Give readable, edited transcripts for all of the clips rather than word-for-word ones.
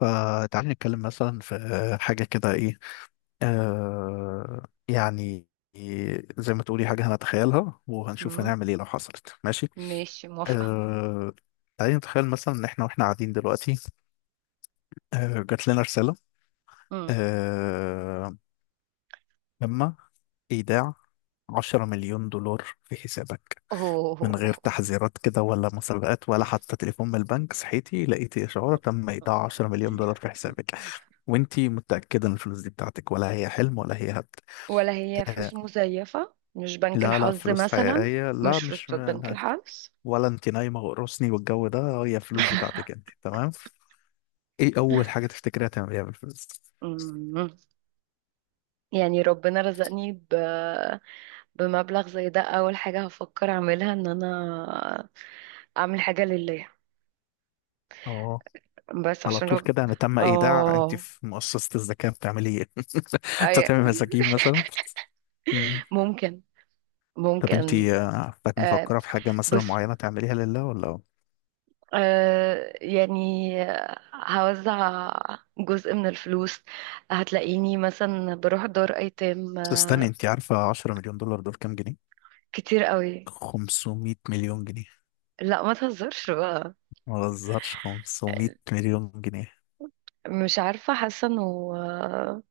فتعالي نتكلم مثلا في حاجة كده، إيه؟ آه يعني زي ما تقولي حاجة هنتخيلها وهنشوف مم. هنعمل إيه لو حصلت. ماشي. ماشي، موافقة. آه تعالي نتخيل مثلا إن إحنا قاعدين دلوقتي. جات لنا رسالة. مم. آه لما إيداع 10 مليون دولار في حسابك، من أوه. غير تحذيرات كده، ولا مسابقات، ولا حتى تليفون من البنك. صحيتي لقيتي إشعار: تم إيداع 10 مليون دولار في حسابك. وانتي متأكدة ان الفلوس دي بتاعتك، ولا هي حلم، ولا هي هبد؟ ولا هي آه، فلوس مزيفة؟ مش بنك لا، لا الحظ فلوس مثلا، حقيقية، لا مش فلوس مش، بتاعت بنك الحظ. ولا انتي نايمة وقرصني والجو ده، هي فلوس بتاعتك انتي، تمام. ايه أول حاجة تفتكريها تعمليها بالفلوس؟ مم. يعني ربنا رزقني بمبلغ زي ده، أول حاجة هفكر أعملها إن أنا أعمل حاجة لله، اه، بس على عشان طول كده يعني تم إيداع؟ انتي آه في مؤسسة الزكاة بتعملي ايه؟ أي... بتعملي مساجين مثلا؟ ممكن، طب ممكن. انتي، عارفاك آه. مفكرة في حاجة مثلا بس معينة تعمليها لله ولا؟ يعني هوزع جزء من الفلوس، هتلاقيني مثلا بروح دار ايتام. بس استني، انتي عارفة 10 مليون دولار دول كام جنيه؟ كتير قوي. 500 مليون جنيه. لا ما تهزرش بقى. ما بهزرش، 500 مليون جنيه. مش عارفة، حاسة انه، آه،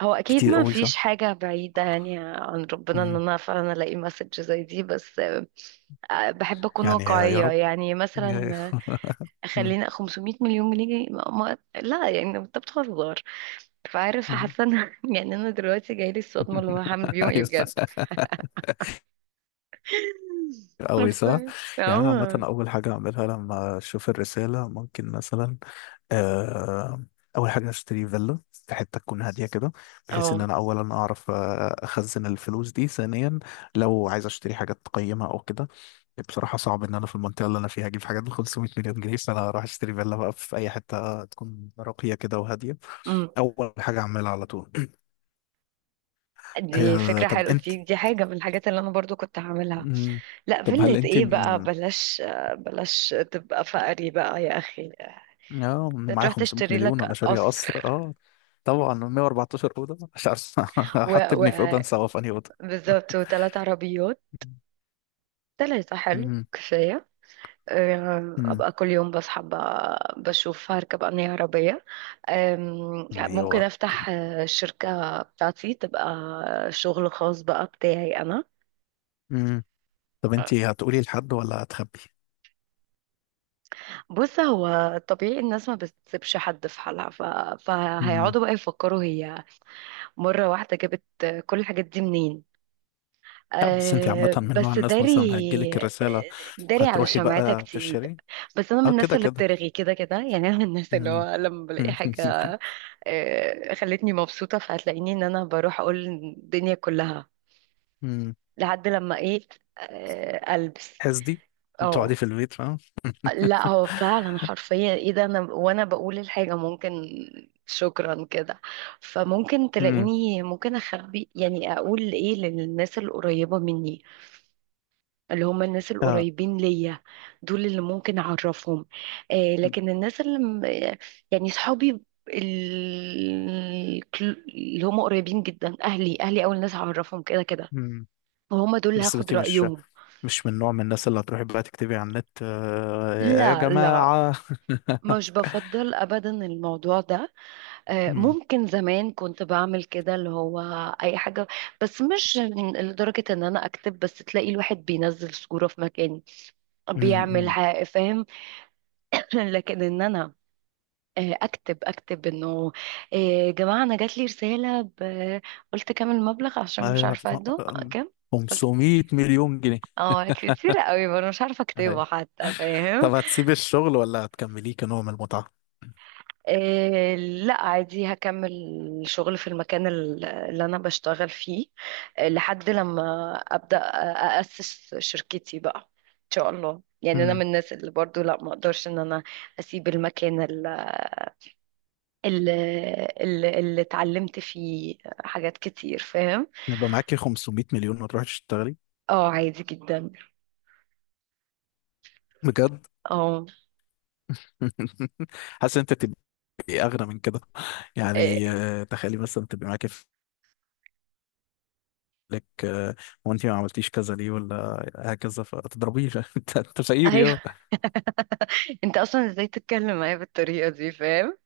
هو اكيد كتير ما قوي صح؟ فيش حاجة بعيدة يعني عن ربنا ان مم. انا فعلا الاقي مسج زي دي، بس بحب اكون يعني يا واقعية رب. يعني. مثلا، مم. خلينا 500 مليون جنيه. لا يعني انت بتهزر. فعارف، مم. حاسه ان، يعني انا دلوقتي جايلي الصدمه اللي هو هعمل بيهم ايه ايوه، بجد. أوي ف- صح؟ يعني أنا عامة اه، أول حاجة أعملها لما أشوف الرسالة ممكن مثلا، آه، أول حاجة أشتري فيلا في حتة تكون هادية كده، بحيث إن اه. أنا أولا أعرف، أخزن الفلوس دي، ثانيا لو عايز أشتري حاجات قيمة أو كده. بصراحة صعب إن أنا في المنطقة اللي أنا فيها أجيب حاجات ب 500 مليون جنيه، فأنا هروح أشتري فيلا بقى في أي حتة تكون راقية كده وهادية. أمم. أول حاجة أعملها على طول. دي فكرة طب حلوة، أنت. دي حاجة من الحاجات اللي أنا برضو كنت هعملها. مم. لا، طب هل فيلة أنت إيه بقى، من، بلاش، بلاش تبقى فقري بقى يا أخي. اه معايا تروح 500 تشتري مليون وانا لك شارية قصر. قصر. اه طبعا، 114 اوضه، مش عارف و... احط ابني في اوضه، و... انسى هو في انهي اوضه. بالظبط، وثلاث عربيات. ثلاثة حلو، مم. كفاية. مم. ابقى كل يوم بصحى بشوف هركب انهي عربيه. ممكن ايوه. افتح الشركه بتاعتي، تبقى شغل خاص بقى بتاعي انا. مم. طب انت هتقولي لحد ولا هتخبي؟ بص، هو طبيعي الناس ما بتسيبش حد في حالها، مم. فهيقعدوا بقى يفكروا هي مرة واحدة جابت كل الحاجات دي منين. لا، بس انت عامه أه من نوع بس الناس داري، مثلا هتجيلك آه، الرساله داري على هتروحي شمعتها بقى كتير. تشتري؟ بس انا من اه الناس كده اللي كده. بترغي كده كده، يعني انا من الناس اللي مم. هو لما بلاقي مم. حاجة خلتني مبسوطة، فهتلاقيني ان انا بروح اقول الدنيا كلها مم. لحد لما ايه البس. حسدي. تقعدي اه، في البيت، فاهم؟ لا هو فعلا حرفيا، ايه ده، انا وانا بقول الحاجة ممكن، شكرا كده. فممكن مم. تلاقيني ممكن اخبي، يعني اقول ايه للناس القريبة مني، اللي هم الناس اه. القريبين ليا، دول اللي ممكن اعرفهم. آه، لكن الناس اللي يعني صحابي، ال- اللي هم قريبين جدا، اهلي. اهلي اول ناس هعرفهم كده كده، مم. وهم دول اللي بس هاخد انت مش رايهم. مش من نوع من الناس اللي هتروحي بقى تكتبي على النت، يا لا، جماعة؟ مش بفضل ابدا الموضوع ده. مم، ممكن زمان كنت بعمل كده، اللي هو اي حاجه، بس مش لدرجه ان انا اكتب. بس تلاقي الواحد بينزل صوره في مكان مم، بيعمل مم. فاهم. لكن ان انا اكتب انه يا جماعه انا جات لي رساله قلت كام المبلغ عشان مش ايوه، عارفه اده آه، كام. 500 مليون جنيه. اه كتير قوي، وانا مش عارفه أيوة. اكتبه حتى، فاهم. طب هتسيبي الشغل ولا هتكمليه كنوع من المتعة؟ لا عادي هكمل شغل في المكان اللي انا بشتغل فيه لحد لما ابدا اسس شركتي بقى ان شاء الله. يعني انا من مم. الناس اللي برضو لا، ما اقدرش ان انا اسيب المكان اللي اتعلمت فيه حاجات كتير، فاهم. يبقى معاكي 500 مليون وتروحي تشتغلي؟ اه، عادي جدا. بجد؟ اه. حاسس انت تبقي اغنى من كده. يعني، إيه، تخيلي مثلا تبقي معاكي لك، وانت ما عملتيش كذا ليه، ولا هكذا، فتضربيه. انت أنت ايوه. فقير. انت اصلا ازاي تتكلم معايا بالطريقه دي؟ فاهم،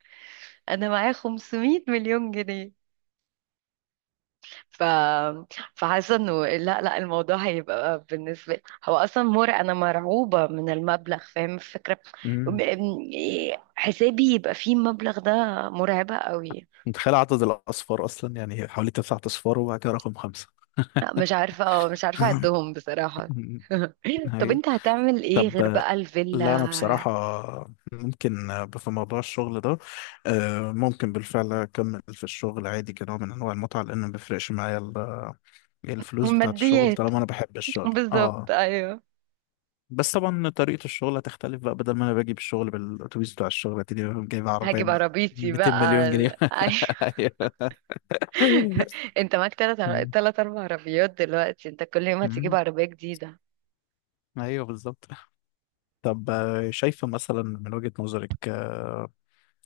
انا معايا 500 مليون جنيه. ف فحاسه انه لا الموضوع هيبقى بالنسبه لي، هو اصلا مر، انا مرعوبه من المبلغ، فاهم الفكره. يا إيه، حسابي يبقى فيه المبلغ ده، مرعبه قوي. متخيل عدد الأصفار، أصلا يعني حوالي تسعة أصفار وبعد كده رقم خمسة. مش عارفه، اه مش عارفه اعدهم بصراحه. طب هي، انت هتعمل ايه طب، غير بقى لا أنا الفيلا؟ بصراحة ممكن، في موضوع الشغل ده، ممكن بالفعل أكمل في الشغل عادي كنوع من أنواع المتعة، لأن ما بيفرقش معايا يعني الفلوس بتاعة الشغل الماديات، طالما أنا بحب الشغل، بالظبط أه. ايوه. بس طبعا طريقة الشغل هتختلف بقى، بدل ما أنا باجي بالشغل بالأتوبيس بتاع الشغل، هتلاقيني جايب عربية هجيب ب عربيتي 200 بقى مليون جنيه. أيوة. أيوه. انت معاك أمم، تلات اربع عربيات دلوقتي، انت كل يوم هتجيب عربية جديدة. أيوه بالظبط. طب، شايفة مثلا من وجهة نظرك، آه،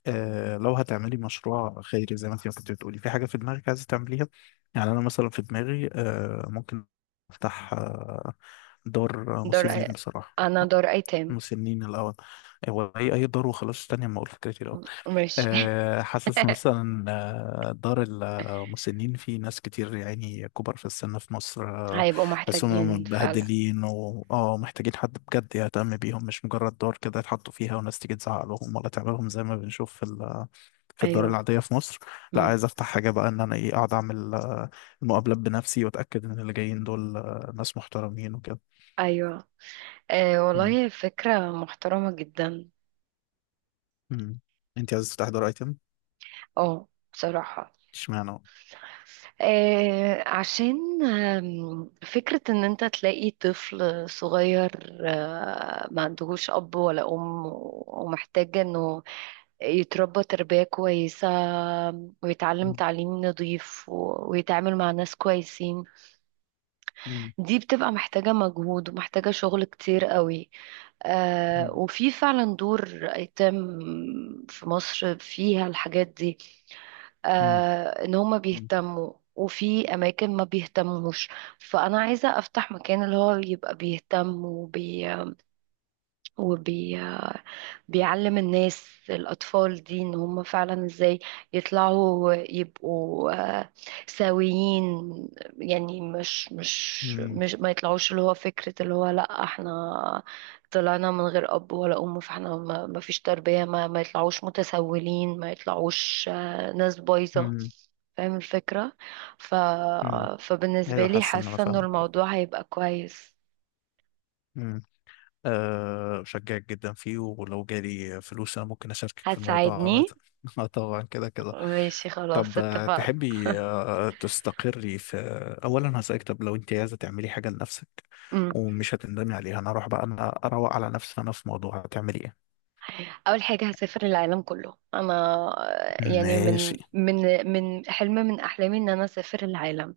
آه، لو هتعملي مشروع خيري زي ما انت كنت بتقولي في حاجة في دماغك عايزة تعمليها؟ يعني أنا مثلا في دماغي، ممكن أفتح، دار دار مسنين بصراحة. انا دار ايتام. مسنين الأول، هو أي دار وخلاص، تانية ما أقول فكرتي الأول. ماشي. حاسس مثلا، دار المسنين، في ناس كتير يعني كبار في السن في مصر، هيبقوا بحسهم محتاجين فعلا. متبهدلين و محتاجين حد بجد يهتم بيهم، مش مجرد دار كده يتحطوا فيها، وناس تيجي تزعق لهم، ولا تعملهم زي ما بنشوف في في الدار ايوه. العادية في مصر. لا، مم. عايز افتح حاجة بقى ان انا ايه، اقعد اعمل المقابلات بنفسي، واتاكد ان اللي جايين دول ناس محترمين وكده. ايوه، آه مم. والله فكرة محترمة جدا. مم. انت عايز تفتح دار ايتم؟ اه بصراحة، اشمعنى؟ عشان فكرة ان انت تلاقي طفل صغير آه ما عندهوش اب ولا ام، ومحتاج انه يتربى تربية كويسة، ويتعلم مم. تعليم نظيف ويتعامل مع ناس كويسين. مم. دي بتبقى محتاجة مجهود، ومحتاجة شغل كتير قوي. آه مم. وفي فعلا دور أيتام في مصر فيها الحاجات دي، مم. آه إن هما بيهتموا، وفي أماكن ما بيهتموش. فأنا عايزة أفتح مكان اللي هو يبقى بيهتم وبي... بيعلم الناس، الأطفال دي إن هم فعلا إزاي يطلعوا يبقوا آه، سويين. يعني مش ما يطلعوش، اللي هو فكرة اللي هو لأ احنا طلعنا من غير أب ولا أم، فاحنا ما ما فيش تربية. ما يطلعوش متسولين، ما يطلعوش ناس بايظة، مم. فاهم الفكرة. ف... مم. فبالنسبة ايوه، لي حاسس ان انا حاسة إنه فاهمك. الموضوع هيبقى كويس. امم. أه، بشجعك جدا فيه، ولو جالي فلوس انا ممكن اشاركك في الموضوع عامة. هتساعدني؟ اه طبعا كده كده. ماشي خلاص، طب، اتفقنا. تحبي، تستقري في، اولا هسألك، طب لو انت عايزه تعملي حاجه لنفسك ومش هتندمي عليها، انا اروح بقى انا اروق على نفسي، انا في موضوع هتعملي ايه؟ اول حاجه هسافر العالم كله انا، يعني ماشي. من حلم من احلامي ان انا اسافر العالم.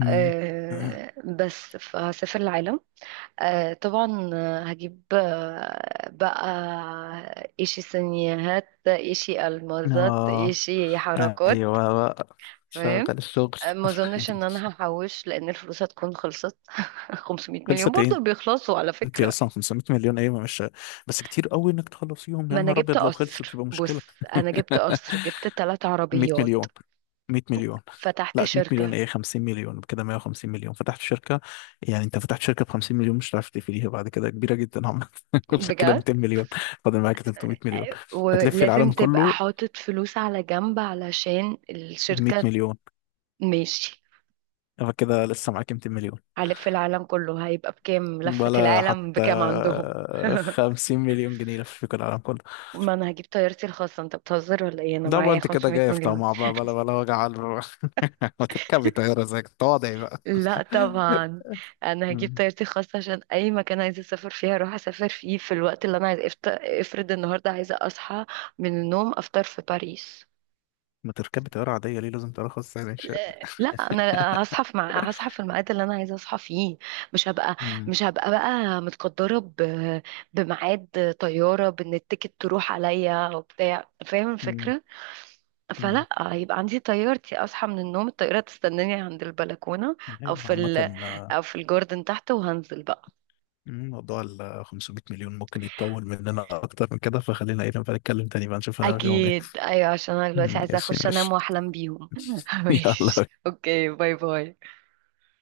امم. أه بس، فهسافر العالم. أه طبعا هجيب بقى ايشي سينيهات، ايشي المازات، اه، ايشي حركات. ايوه بقى، شغل تمام. الشغل. ما اظنش ان انا هحوش، لان الفلوس هتكون خلصت. 500 مليون خلصت برضو ايه؟ بيخلصوا على انت فكره. اصلا 500 مليون ايه مش، بس كتير قوي انك تخلصيهم، يا ما انا نهار جبت ابيض لو خلصوا قصر، تبقى بص مشكله. انا جبت قصر، جبت ثلاث 100 عربيات، مليون، 100 مليون. فتحت لا 100 مليون شركة، ايه، 50 مليون كده، 150 مليون فتحت شركه. يعني انت فتحت شركه ب 50 مليون، مش هتعرف تقفليها بعد كده، كبيره جدا. عملت كل كده بجد. 200 مليون. فاضل معاك 300 مليون. هتلفي ولازم العالم تبقى كله حاطط فلوس على جنب علشان ب 100 الشركة. مليون. ماشي، فكده لسه معاك 200 مليون. هلف العالم كله. هيبقى بكام لفة ولا العالم، حتى بكام عندهم؟ 50 مليون جنيه لفيكوا العالم كله. ما انا هجيب طيارتي الخاصة، انت بتهزر ولا ايه؟ انا ده بقى معايا انت كده 500 جاي في مليون. طمع بقى، بلا بلا وجع على الروح. ما تركبي طيارة زيك، تواضعي بقى. لا طبعا، انا هجيب مم. طيارتي الخاصة، عشان اي مكان عايزة اسافر فيه هروح اسافر فيه في الوقت اللي انا عايزة. افرض النهاردة عايزة اصحى من النوم، افطر في باريس. ما تركبي طيارة عادية ليه، لازم ترخص يعني شيء؟ لا انا هصحى في هصحى في الميعاد اللي انا عايزه اصحى فيه. مش هبقى، مم. مش هبقى بقى متقدره بميعاد طياره، بان التيكت تروح عليا وبتاع، فاهم مم. الفكره. مم. فلا، هيبقى عندي طيارتي، اصحى من النوم الطياره تستناني عند البلكونه، او ايوه في عامة. آه، او في الجاردن تحت، وهنزل بقى. مم، موضوع ال 500 مليون ممكن يتطول مننا أكتر من كده، فخلينا ايه نبقى نتكلم تاني بقى نشوف هنعمل فيهم ايه. اكيد، ايوه، عشان انا دلوقتي مم، عايزه ماشي اخش انام ماشي. واحلم بيهم. ماشي يلا. اوكي، باي باي.